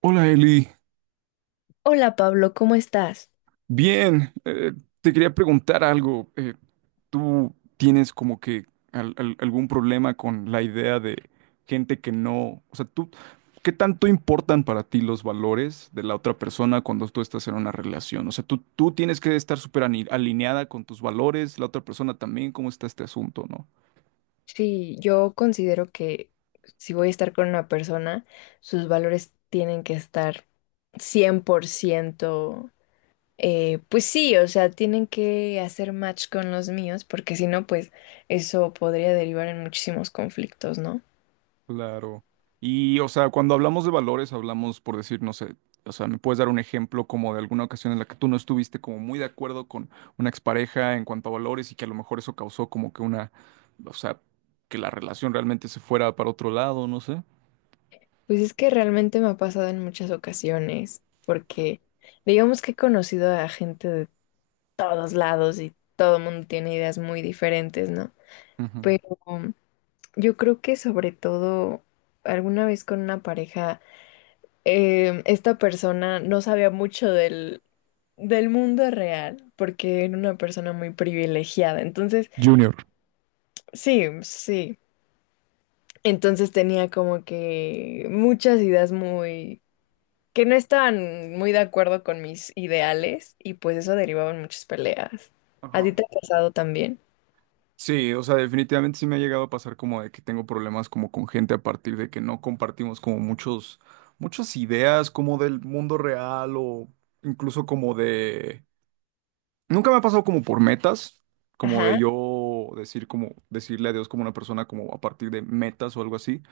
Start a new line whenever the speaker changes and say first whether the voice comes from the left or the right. right: Hola Eli.
left: Hola Pablo, ¿cómo estás?
right: Bien. Te quería preguntar algo. ¿Tú tienes como que algún problema con la idea de gente que no, o sea, tú, ¿qué tanto importan para ti los valores de la otra persona cuando tú estás en una relación? O sea, tú tienes que estar súper alineada con tus valores, la otra persona también. ¿Cómo está este asunto, no?
left: Sí, yo considero que si voy a estar con una persona, sus valores tienen que estar 100%, pues sí, o sea, tienen que hacer match con los míos, porque si no, pues eso podría derivar en muchísimos conflictos, ¿no?
right: Claro. Y, o sea, cuando hablamos de valores, hablamos por decir, no sé, o sea, ¿me puedes dar un ejemplo como de alguna ocasión en la que tú no estuviste como muy de acuerdo con una expareja en cuanto a valores y que a lo mejor eso causó como que una, o sea, que la relación realmente se fuera para otro lado, no sé?
left: Pues es que realmente me ha pasado en muchas ocasiones, porque digamos que he conocido a gente de todos lados y todo el mundo tiene ideas muy diferentes, ¿no?
right: Ujú.
left: Pero yo creo que sobre todo alguna vez con una pareja, esta persona no sabía mucho del mundo real porque era una persona muy privilegiada. Entonces,
right: Junior.
left: sí, sí. Entonces tenía como que muchas ideas muy... que no estaban muy de acuerdo con mis ideales y pues eso derivaba en muchas peleas. ¿A ti
right: Ajá.
left: te ha pasado también?
right: Sí, o sea, definitivamente sí me ha llegado a pasar como de que tengo problemas como con gente a partir de que no compartimos como muchas ideas como del mundo real o incluso como de. Nunca me ha pasado como por metas, como de
left: Ajá,
right: yo decir como decirle adiós como una persona como a partir de metas o algo así,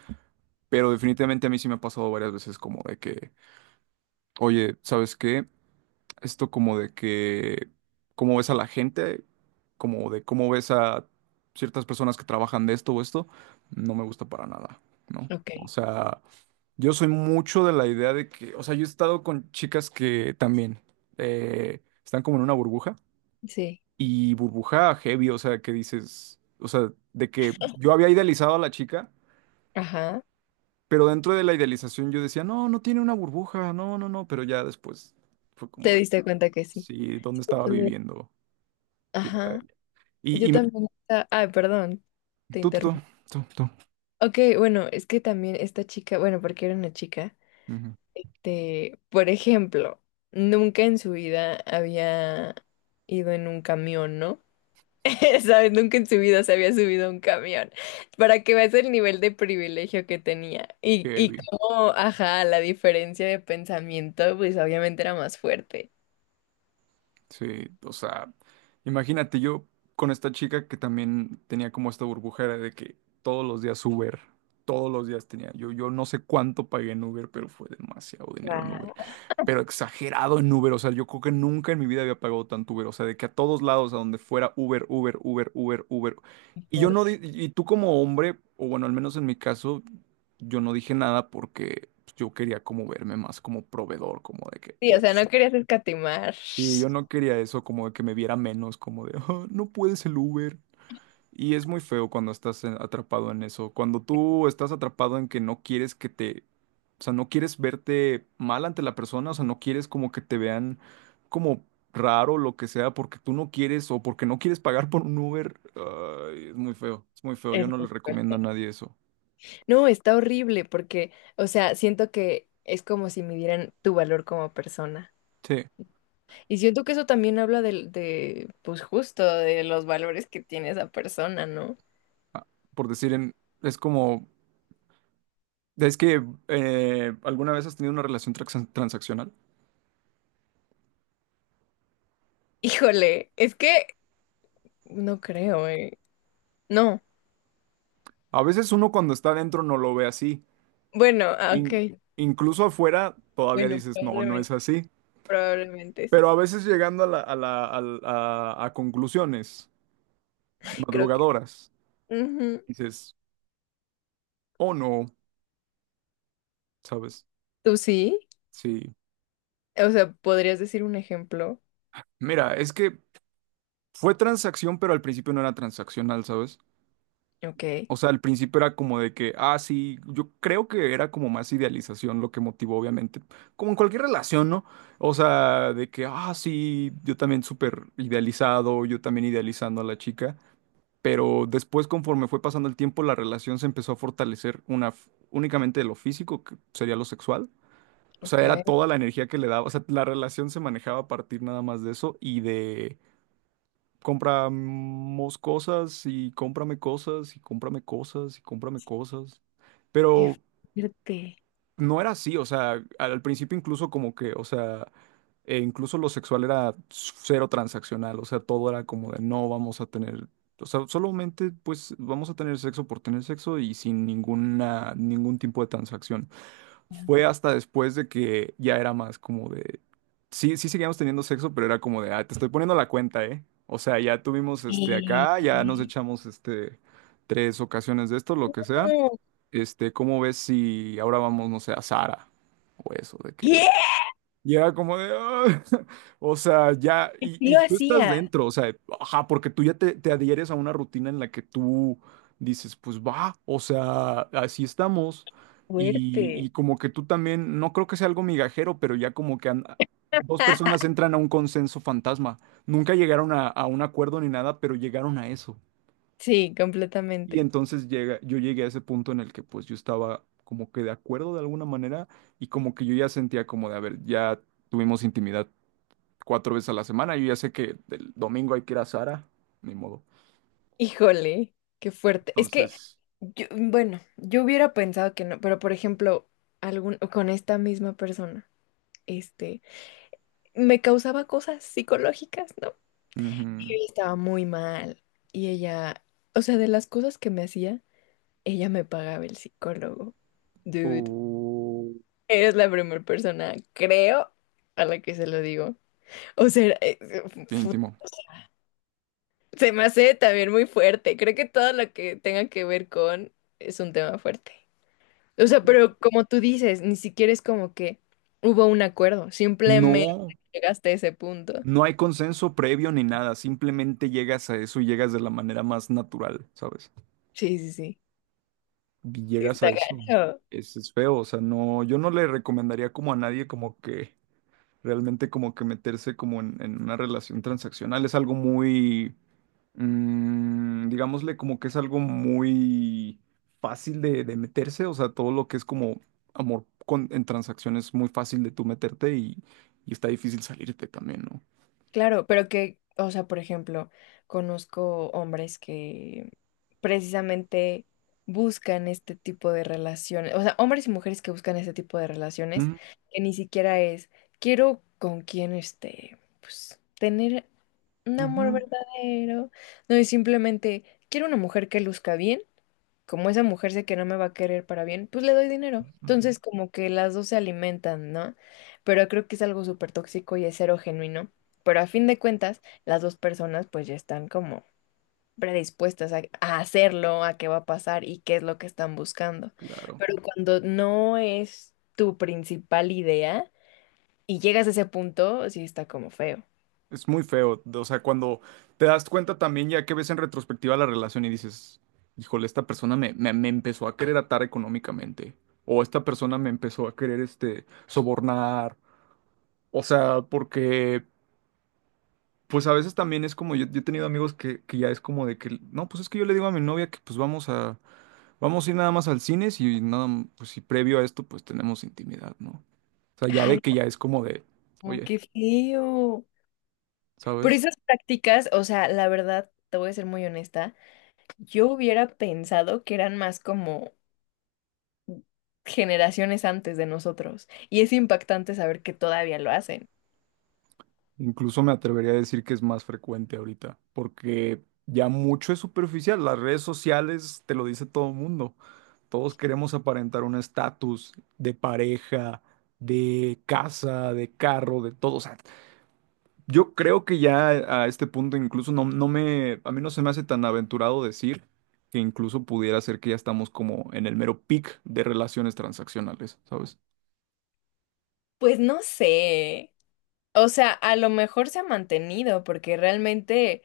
right: pero definitivamente a mí sí me ha pasado varias veces como de que, oye, ¿sabes qué? Esto como de que cómo ves a la gente, como de cómo ves a ciertas personas que trabajan de esto o esto, no me gusta para nada, ¿no?
left: ok.
right: O sea, yo soy mucho de la idea de que, o sea, yo he estado con chicas que también están como en una burbuja
left: Sí,
right: y burbuja heavy, o sea, que dices, o sea, de que yo había idealizado a la chica,
left: ajá.
right: pero dentro de la idealización yo decía, no, no tiene una burbuja, no, no, no, pero ya después fue como
left: ¿Te
right: de,
left: diste cuenta que sí?
right: sí,
left: Sí,
right: ¿dónde
left: yo
right: estaba
left: también.
right: viviendo? ¿Quién era
left: Ajá.
right: ella? Y,
left: Yo
right: y me,
left: también. Ay, perdón, te
right: tú, tú, tú,
left: interrumpo.
right: tú,
left: Ok, bueno, es que también esta chica, bueno, porque era una chica,
right: ujú,
left: por ejemplo, nunca en su vida había ido en un camión, ¿no? ¿Sabes? Nunca en su vida se había subido a un camión. Para que veas el nivel de privilegio que tenía. Y
right: heavy.
left: cómo, ajá, la diferencia de pensamiento, pues obviamente era más fuerte.
right: Sí, o sea, imagínate yo con esta chica que también tenía como esta burbujera de que todos los días Uber, todos los días tenía, yo no sé cuánto pagué en Uber, pero fue demasiado dinero en Uber,
left: Wow.
right: pero exagerado en Uber, o sea, yo creo que nunca en mi vida había pagado tanto Uber, o sea, de que a todos lados, a donde fuera Uber, Uber, Uber, Uber, Uber, y yo no,
left: Fuerte.
right: di- y tú como hombre, o bueno, al menos en mi caso, yo no dije nada porque pues, yo quería como verme más como proveedor, como de que,
left: Sí, o
right: oh,
left: sea, no
right: sí,
left: querías escatimar.
right: y yo no quería eso, como de que me viera menos, como de, "Ah, no puedes el Uber". Y es muy feo cuando estás atrapado en eso. Cuando tú estás atrapado en que no quieres que te, o sea, no quieres verte mal ante la persona, o sea, no quieres como que te vean como raro, lo que sea, porque tú no quieres o porque no quieres pagar por un Uber. Ay, es muy feo, es muy feo. Yo no le
left: Eso.
right: recomiendo a nadie eso.
left: No, está horrible porque, o sea, siento que es como si midieran tu valor como persona.
right: Sí,
left: Y siento que eso también habla pues justo, de los valores que tiene esa persona, ¿no?
right: por decir, en- es como, es que ¿alguna vez has tenido una relación transaccional?
left: Híjole, es que no creo, ¿eh? No.
right: A veces uno cuando está adentro no lo ve así.
left: Bueno, ah,
right: In-
left: ok.
right: incluso afuera todavía
left: Bueno,
right: dices, no, no
left: probablemente,
right: es así.
left: probablemente sí.
right: Pero a veces llegando a a conclusiones
left: Creo que...
right: madrugadoras,
left: ujú.
right: dices, oh no, ¿sabes?
left: ¿Tú sí?
right: Sí.
left: O sea, ¿podrías decir un ejemplo?
right: Mira, es que fue transacción, pero al principio no era transaccional, ¿sabes?
left: Ok,
right: O sea, al principio era como de que, ah, sí, yo creo que era como más idealización lo que motivó, obviamente, como en cualquier relación, ¿no? O sea, de que, ah, sí, yo también súper idealizado, yo también idealizando a la chica, pero después, conforme fue pasando el tiempo, la relación se empezó a fortalecer una, únicamente de lo físico, que sería lo sexual. O sea, era
left: ok.
right: toda la energía que le daba, o sea, la relación se manejaba a partir nada más de eso y de. Compramos cosas y cómprame cosas y cómprame cosas y cómprame cosas.
left: Qué
right: Pero
left: fuerte.
right: no era así, o sea, al principio incluso como que, o sea, e incluso lo sexual era cero transaccional, o sea, todo era como de no vamos a tener, o sea, solamente pues vamos a tener sexo por tener sexo y sin ninguna, ningún tipo de transacción, fue hasta después de que ya era más como de... Sí, sí seguíamos teniendo sexo, pero era como de, ah, te estoy poniendo la cuenta, ¿eh? O sea, ya tuvimos este
left: Y...
right: acá, ya nos echamos este 3 ocasiones de esto, lo que sea.
left: no,
right: Este, ¿cómo ves si ahora vamos, no sé, a Sara? O eso, de que
left: ¿qué?
right: ya como de, "Ah", o sea, ya,
left: ¿Sí
right: y
left: lo
right: tú estás
left: hacía?
right: dentro, o sea, ajá, porque tú ya te adhieres a una rutina en la que tú dices, pues va, o sea, así estamos, y,
left: Fuerte.
right: y como que tú también, no creo que sea algo migajero, pero ya como que dos personas entran a un consenso fantasma, nunca llegaron a un acuerdo ni nada, pero llegaron a eso.
left: Sí,
right: Y
left: completamente.
right: entonces llega, yo llegué a ese punto en el que pues yo estaba como que de acuerdo de alguna manera, y como que yo ya sentía como de, a ver, ya tuvimos intimidad 4 veces a la semana. Yo ya sé que el domingo hay que ir a Sara, ni modo.
left: Híjole, qué fuerte. Es que,
right: Entonces,
left: bueno, yo hubiera pensado que no, pero por ejemplo, algún, con esta misma persona, este, me causaba cosas psicológicas, ¿no? Y
right: ujú.
left: yo estaba muy mal. Y ella, o sea, de las cosas que me hacía, ella me pagaba el psicólogo. Dude,
right: Uh,
left: eres la primera persona, creo, a la que se lo digo. O sea,
right: qué íntimo.
left: se me hace también muy fuerte. Creo que todo lo que tenga que ver con es un tema fuerte. O sea, pero como tú dices, ni siquiera es como que hubo un acuerdo. Simplemente
right: No,
left: llegaste a ese punto.
right: no hay consenso previo ni nada. Simplemente llegas a eso y llegas de la manera más natural, ¿sabes?
left: Sí, sí, sí.
right: Y llegas a
left: Está
right: eso.
left: gacho.
right: Es feo, o sea, no, yo no le recomendaría como a nadie como que realmente como que meterse como en una relación transaccional. Es algo muy mm, digámosle como que es algo muy fácil de meterse, o sea, todo lo que es como amor con, en transacciones es muy fácil de tú meterte, y está difícil salirte también, ¿no?
left: Claro, pero que, o sea, por ejemplo, conozco hombres que precisamente buscan este tipo de relaciones. O sea, hombres y mujeres que buscan este tipo de relaciones,
right: Mm,
left: que ni siquiera es, quiero con quién este pues tener un amor
right: ujú.
left: verdadero. No es simplemente, quiero una mujer que luzca bien. Como esa mujer sé que no me va a querer para bien, pues le doy dinero.
right: Mm.
left: Entonces, como que las dos se alimentan, ¿no? Pero creo que es algo súper tóxico y es cero genuino. Pero a fin de cuentas, las dos personas pues ya están como predispuestas a hacerlo, a qué va a pasar y qué es lo que están buscando.
right: Claro.
left: Pero cuando no es tu principal idea y llegas a ese punto, sí está como feo.
right: Es muy feo, o sea, cuando te das cuenta también ya que ves en retrospectiva la relación y dices, híjole, esta persona me empezó a querer atar económicamente, o esta persona me empezó a querer, este, sobornar, o sea, porque pues a veces también es como, yo he tenido amigos que ya es como de que, no, pues es que yo le digo a mi novia que pues vamos a ir nada más al cine si, y nada, m- pues si previo a esto pues tenemos intimidad, ¿no? O sea, ya
left: Ay,
right: de que ya es como de,
left: no,
right: oye,
left: qué feo. Pero
right: ¿sabes?
left: esas prácticas, o sea, la verdad, te voy a ser muy honesta, yo hubiera pensado que eran más como generaciones antes de nosotros. Y es impactante saber que todavía lo hacen.
right: Incluso me atrevería a decir que es más frecuente ahorita, porque ya mucho es superficial, las redes sociales te lo dice todo el mundo, todos queremos aparentar un estatus de pareja, de casa, de carro, de todo, o sea, yo creo que ya a este punto incluso a mí no se me hace tan aventurado decir que incluso pudiera ser que ya estamos como en el mero peak de relaciones transaccionales, ¿sabes?
left: Pues no sé. O sea, a lo mejor se ha mantenido, porque realmente,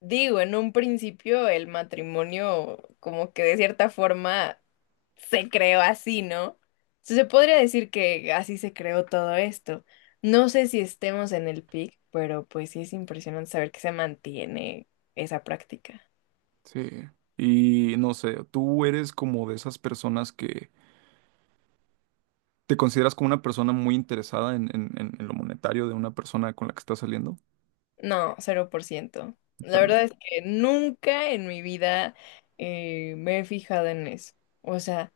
left: digo, en un principio el matrimonio como que de cierta forma se creó así, ¿no? Se podría decir que así se creó todo esto. No sé si estemos en el pic, pero pues sí es impresionante saber que se mantiene esa práctica.
right: Sí. Y no sé, tú eres como de esas personas que te consideras como una persona muy interesada en, en lo monetario de una persona con la que estás saliendo.
left: No, cero por ciento. La
right: También.
left: verdad es que nunca en mi vida me he fijado en eso. O sea,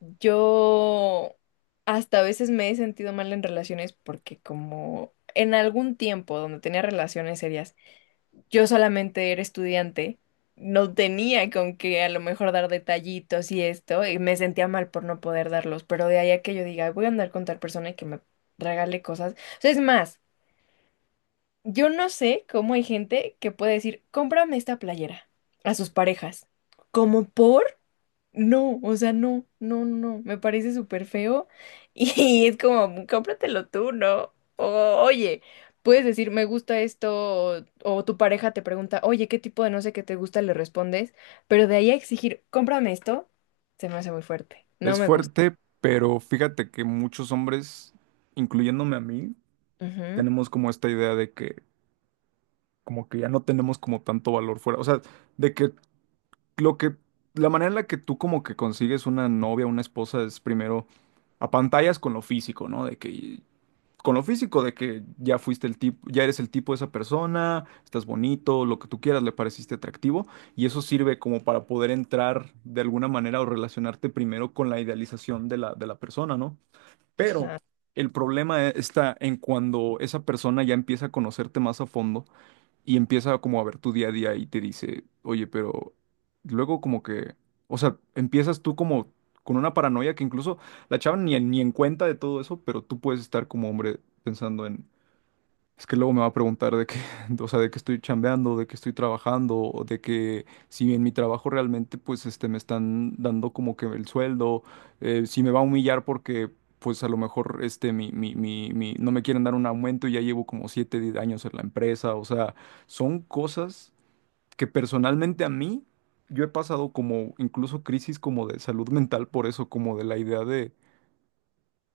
left: yo hasta a veces me he sentido mal en relaciones porque como en algún tiempo donde tenía relaciones serias, yo solamente era estudiante, no tenía con qué a lo mejor dar detallitos y esto, y me sentía mal por no poder darlos, pero de ahí a que yo diga, "Ay, voy a andar con tal persona y que me regale cosas". O sea, es más, yo no sé cómo hay gente que puede decir, cómprame esta playera a sus parejas. ¿Como por? No, o sea, no, no, no, me parece súper feo y es como, cómpratelo tú, ¿no? O, oye, puedes decir, me gusta esto, o tu pareja te pregunta, oye, ¿qué tipo de no sé qué te gusta? Le respondes, pero de ahí a exigir, cómprame esto, se me hace muy fuerte, no
right: Es
left: me gusta.
right: fuerte, pero fíjate que muchos hombres, incluyéndome a mí,
left: Ujú,
right: tenemos como esta idea de que como que ya no tenemos como tanto valor fuera. O sea, de que lo que, la manera en la que tú como que consigues una novia, una esposa, es primero a pantallas con lo físico, ¿no? De que, con lo físico, de que ya fuiste el tipo, ya eres el tipo de esa persona, estás bonito, lo que tú quieras, le pareciste atractivo, y eso sirve como para poder entrar de alguna manera o relacionarte primero con la idealización de de la persona, ¿no? Pero...
left: ajá.
right: El problema está en cuando esa persona ya empieza a conocerte más a fondo y empieza como a ver tu día a día y te dice, oye, pero luego como que, o sea, empiezas tú como con una paranoia que incluso la chava ni, ni en cuenta de todo eso, pero tú puedes estar como hombre pensando en es que luego me va a preguntar de qué, o sea, de qué estoy chambeando, de qué estoy trabajando, o de que si en mi trabajo realmente, pues, este, me están dando como que el sueldo, si me va a humillar porque, pues, a lo mejor, este, no me quieren dar un aumento y ya llevo como 7 años en la empresa, o sea, son cosas que personalmente a mí, yo he pasado como incluso crisis como de salud mental por eso, como de la idea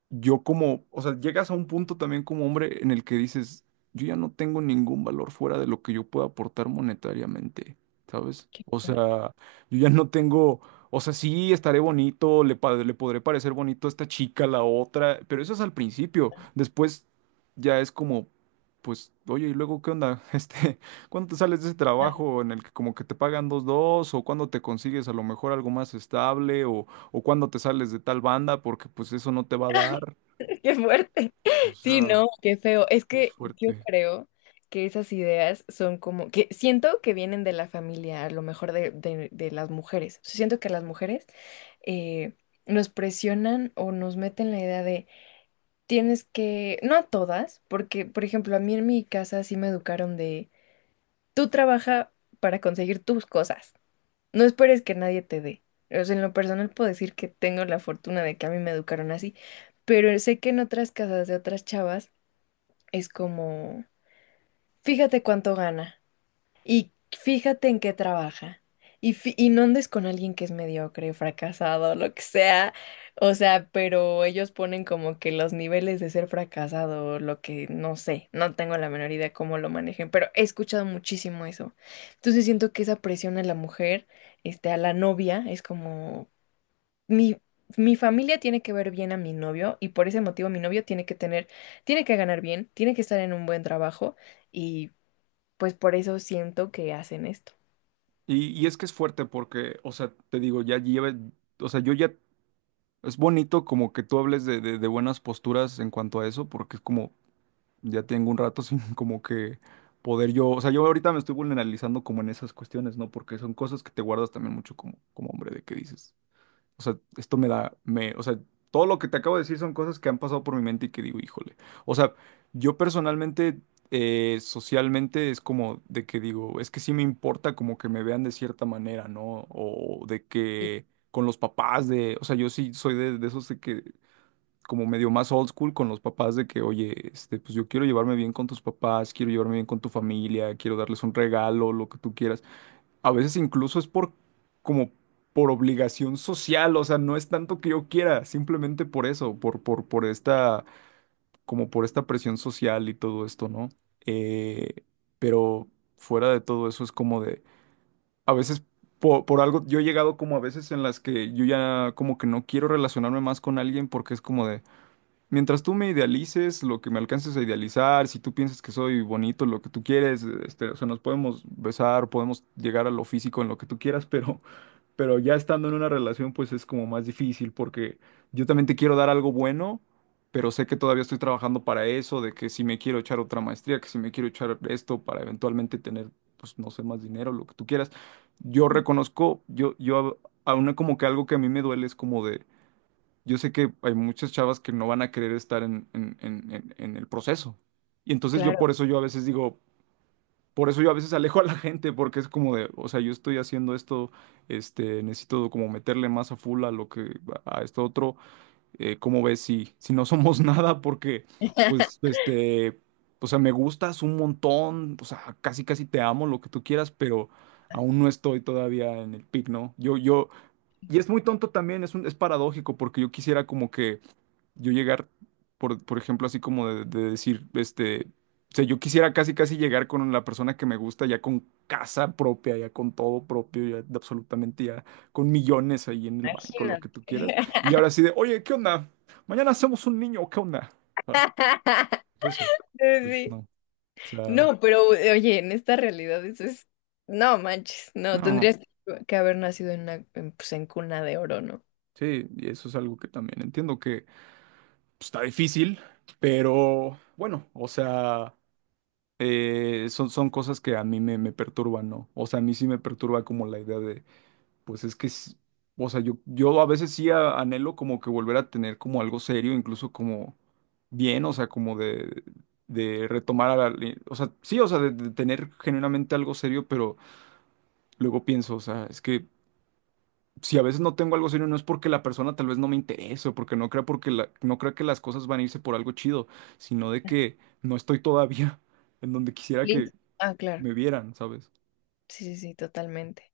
right: yo como, o sea, llegas a un punto también como hombre en el que dices, yo ya no tengo ningún valor fuera de lo que yo pueda aportar monetariamente, ¿sabes?
left: Qué
right: O
left: fuerte.
right: sea, yo ya no tengo, o sea, sí estaré bonito, le podré parecer bonito a esta chica, a la otra, pero eso es al principio. Después ya es como, pues, oye, ¿y luego qué onda? ¿Cuándo te sales de ese trabajo en el que como que te pagan o cuándo te consigues a lo mejor algo más estable, o cuándo te sales de tal banda, porque pues eso no te va a dar.
left: Qué fuerte.
right: O
left: Sí,
right: sea,
left: no, qué feo. Es
right: es
left: que yo
right: fuerte.
left: creo que esas ideas son como, que siento que vienen de la familia, a lo mejor de las mujeres. O sea, siento que las mujeres eh, nos presionan o nos meten la idea de tienes que, no a todas, porque, por ejemplo, a mí en mi casa sí me educaron de tú trabaja para conseguir tus cosas. No esperes que nadie te dé. O sea, en lo personal puedo decir que tengo la fortuna de que a mí me educaron así, pero sé que en otras casas de otras chavas es como, fíjate cuánto gana. Y fíjate en qué trabaja. Y y no andes con alguien que es mediocre, fracasado, lo que sea. O sea, pero ellos ponen como que los niveles de ser fracasado, lo que no sé, no tengo la menor idea cómo lo manejen, pero he escuchado muchísimo eso. Entonces siento que esa presión a la mujer, a la novia, es como mi, mi familia tiene que ver bien a mi novio y por ese motivo mi novio tiene que tener, tiene que ganar bien, tiene que estar en un buen trabajo y pues por eso siento que hacen esto.
right: Y es que es fuerte porque, o sea, te digo, ya lleva, o sea, yo ya, es bonito como que tú hables de buenas posturas en cuanto a eso, porque es como, ya tengo un rato sin como que poder yo, o sea, yo ahorita me estoy vulnerabilizando como en esas cuestiones, ¿no? Porque son cosas que te guardas también mucho como hombre de que dices. O sea, esto o sea, todo lo que te acabo de decir son cosas que han pasado por mi mente y que digo, híjole. O sea, yo personalmente, socialmente es como de que digo, es que sí me importa como que me vean de cierta manera, ¿no? O de
left: Sí,
right: que con los papás de, o sea, yo sí soy de esos de que como medio más old school con los papás de que, oye, pues yo quiero llevarme bien con tus papás, quiero llevarme bien con tu familia, quiero darles un regalo, lo que tú quieras. A veces incluso es por como por obligación social, o sea, no es tanto que yo quiera, simplemente por eso, por esta, como por esta presión social y todo esto, ¿no? Eh, pero fuera de todo eso es como de, a veces por, algo, yo he llegado como a veces en las que yo ya como que no quiero relacionarme más con alguien porque es como de, mientras tú me idealices, lo que me alcances a idealizar, si tú piensas que soy bonito, lo que tú quieres, o sea, nos podemos besar, podemos llegar a lo físico en lo que tú quieras, pero ya estando en una relación, pues es como más difícil porque yo también te quiero dar algo bueno, pero sé que todavía estoy trabajando para eso, de que si me quiero echar otra maestría, que si me quiero echar esto para eventualmente tener, pues no sé, más dinero, lo que tú quieras. Yo reconozco, yo a una como que algo que a mí me duele es como de, yo sé que hay muchas chavas que no van a querer estar en el proceso. Y entonces yo
left: claro,
right: por eso yo a veces digo, por eso yo a veces alejo a la gente, porque es como de, o sea, yo estoy haciendo esto, necesito como meterle más a full a lo que, a esto otro, ¿cómo ves si no somos nada? Porque, pues, o sea, me gustas un montón, o sea, casi casi te amo, lo que tú quieras, pero aún no estoy todavía en el pic, ¿no? Y es muy tonto también, es paradójico, porque yo quisiera como que yo llegar, por ejemplo, así como de decir, o sea, yo quisiera casi, casi llegar con la persona que me gusta, ya con casa propia, ya con todo propio, ya de absolutamente, ya con millones ahí en el banco, lo
left: imagínate.
right: que tú quieras. Y ahora sí de, oye, ¿qué onda? Mañana hacemos un niño, ¿qué onda? Ah, pues eso, pues
left: Sí.
right: no, o sea,
left: No, pero oye, en esta realidad eso es, no manches, no,
right: no.
left: tendrías que haber nacido en una, en, pues, en cuna de oro, ¿no?
right: Sí, y eso es algo que también entiendo que pues, está difícil, pero bueno, o sea... son, cosas que a mí me perturban, ¿no? O sea, a mí sí me perturba como la idea de, pues es que, o sea, yo a veces sí anhelo como que volver a tener como algo serio, incluso como bien, o sea, como de retomar a la, o sea, sí, o sea, de tener genuinamente algo serio, pero luego pienso, o sea, es que si a veces no tengo algo serio, no es porque la persona tal vez no me interese, o porque no crea, no crea que las cosas van a irse por algo chido, sino de que no estoy todavía en donde quisiera
left: Sí,
right: que,
left: ah,
right: que
left: claro,
right: me vieran, ¿sabes?
left: sí, sí, sí, totalmente.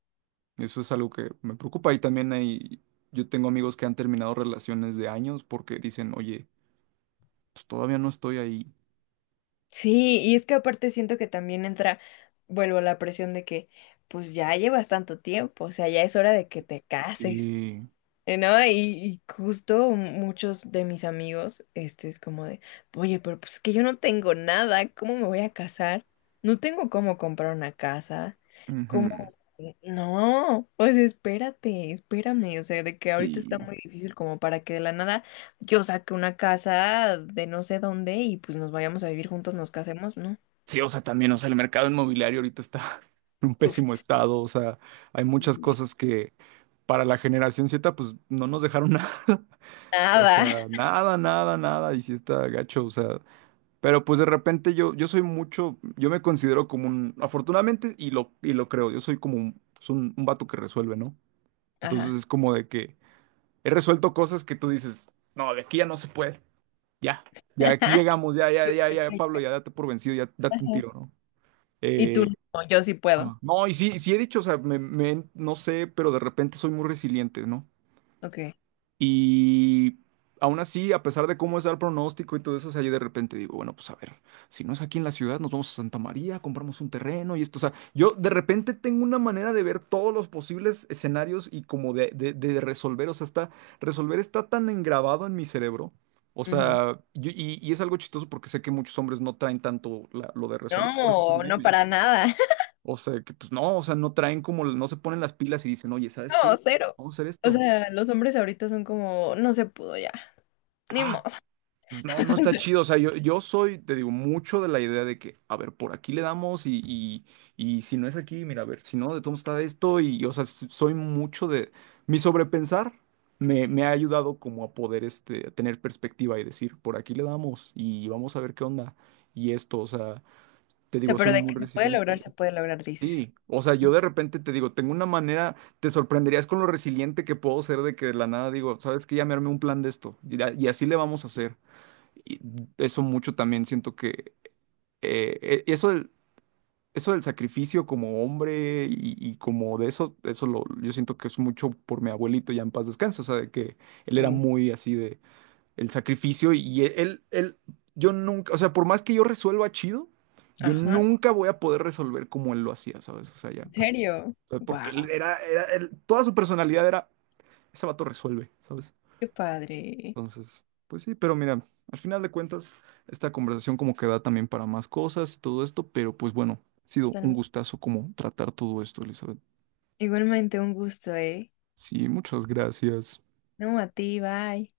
right: Eso es algo que me preocupa y también yo tengo amigos que han terminado relaciones de años porque dicen, oye, pues todavía no estoy ahí.
left: Sí, y es que aparte siento que también entra, vuelvo a la presión de que, pues ya llevas tanto tiempo, o sea, ya es hora de que te cases.
right: Sí,
left: ¿No? Y justo muchos de mis amigos, este es como de, oye, pero pues es que yo no tengo nada, ¿cómo me voy a casar? No tengo cómo comprar una casa, ¿cómo?
right: ujú,
left: No, pues espérate, espérame, o sea, de que ahorita está
right: sí.
left: muy difícil como para que de la nada yo saque una casa de no sé dónde y pues nos vayamos a vivir juntos, nos casemos, ¿no?
right: Sí, o sea, también, o sea, el mercado inmobiliario ahorita está en un
left: Uf,
right: pésimo estado, o sea, hay muchas cosas que para la generación Z, pues no nos dejaron nada. O
left: nada.
right: sea, nada, nada, nada. Y si está gacho, o sea, pero pues de repente yo soy mucho, yo me considero como un, afortunadamente, y lo creo, yo soy como un, pues, un vato que resuelve, ¿no? Entonces
left: Ajá.
right: es como de que he resuelto cosas que tú dices, no, de aquí ya no se puede, ya, ya aquí llegamos, ya, ya, ya, ya, Pablo, ya date por vencido, ya date un
left: Ajá.
right: tiro, ¿no?
left: Y tú
right: Eh,
left: no, yo sí puedo.
right: ah, no, y sí, sí he dicho, o sea, no sé, pero de repente soy muy resiliente, ¿no?
left: Ok.
right: Y aún así, a pesar de cómo es el pronóstico y todo eso, o sea, yo de repente digo, bueno, pues a ver, si no es aquí en la ciudad, nos vamos a Santa María, compramos un terreno y esto. O sea, yo de repente tengo una manera de ver todos los posibles escenarios y como de resolver, o sea, resolver está tan engrabado en mi cerebro. O sea, y es algo chistoso porque sé que muchos hombres no traen tanto lo de resolver, por eso es un
left: No, no
right: meme.
left: para nada.
right: O sea, que pues no, o sea, no traen como, no se ponen las pilas y dicen, oye, ¿sabes
left: No,
right: qué?
left: cero.
right: Vamos a hacer
left: O
right: esto.
left: sea, los hombres ahorita son como, no se pudo ya, ni modo.
right: Ah, pues no, no está chido. O sea, yo soy, te digo, mucho de la idea de que, a ver, por aquí le damos y si no es aquí, mira, a ver, si no, de todo está esto. Y, o sea, soy mucho de... Mi sobrepensar me ha ayudado como a poder a tener perspectiva y decir, por aquí le damos y vamos a ver qué onda. Y esto, o sea, te
left: O sea,
right: digo, soy
left: pero de
right: muy
left: que
right: resiliente.
left: se puede lograr, dices.
right: Sí, o sea,
left: Mm,
right: yo de repente te digo, tengo una manera, te sorprenderías con lo resiliente que puedo ser de que de la nada digo, sabes que ya me armé un plan de esto y así le vamos a hacer. Y eso mucho también siento que eh, e- eso del, eso del sacrificio como hombre y como de eso, yo siento que es mucho por mi abuelito ya en paz descanse, o sea, de que él era
left: ok.
right: muy así de el sacrificio y yo nunca, o sea, por más que yo resuelva chido, yo
left: Ajá.
right: nunca voy a poder resolver como él lo hacía, ¿sabes? O sea, ya,
left: ¿En
right: o
left: serio?
right: sea, porque
left: Wow,
right: él era, toda su personalidad era, ese vato resuelve, ¿sabes?
left: qué padre.
right: Entonces, pues sí, pero mira, al final de cuentas, esta conversación como que da también para más cosas y todo esto, pero pues bueno, ha sido un
left: Totalmente.
right: gustazo como tratar todo esto, Elizabeth.
left: Igualmente un gusto, ¿eh?
right: Sí, muchas gracias.
left: No, a ti, bye.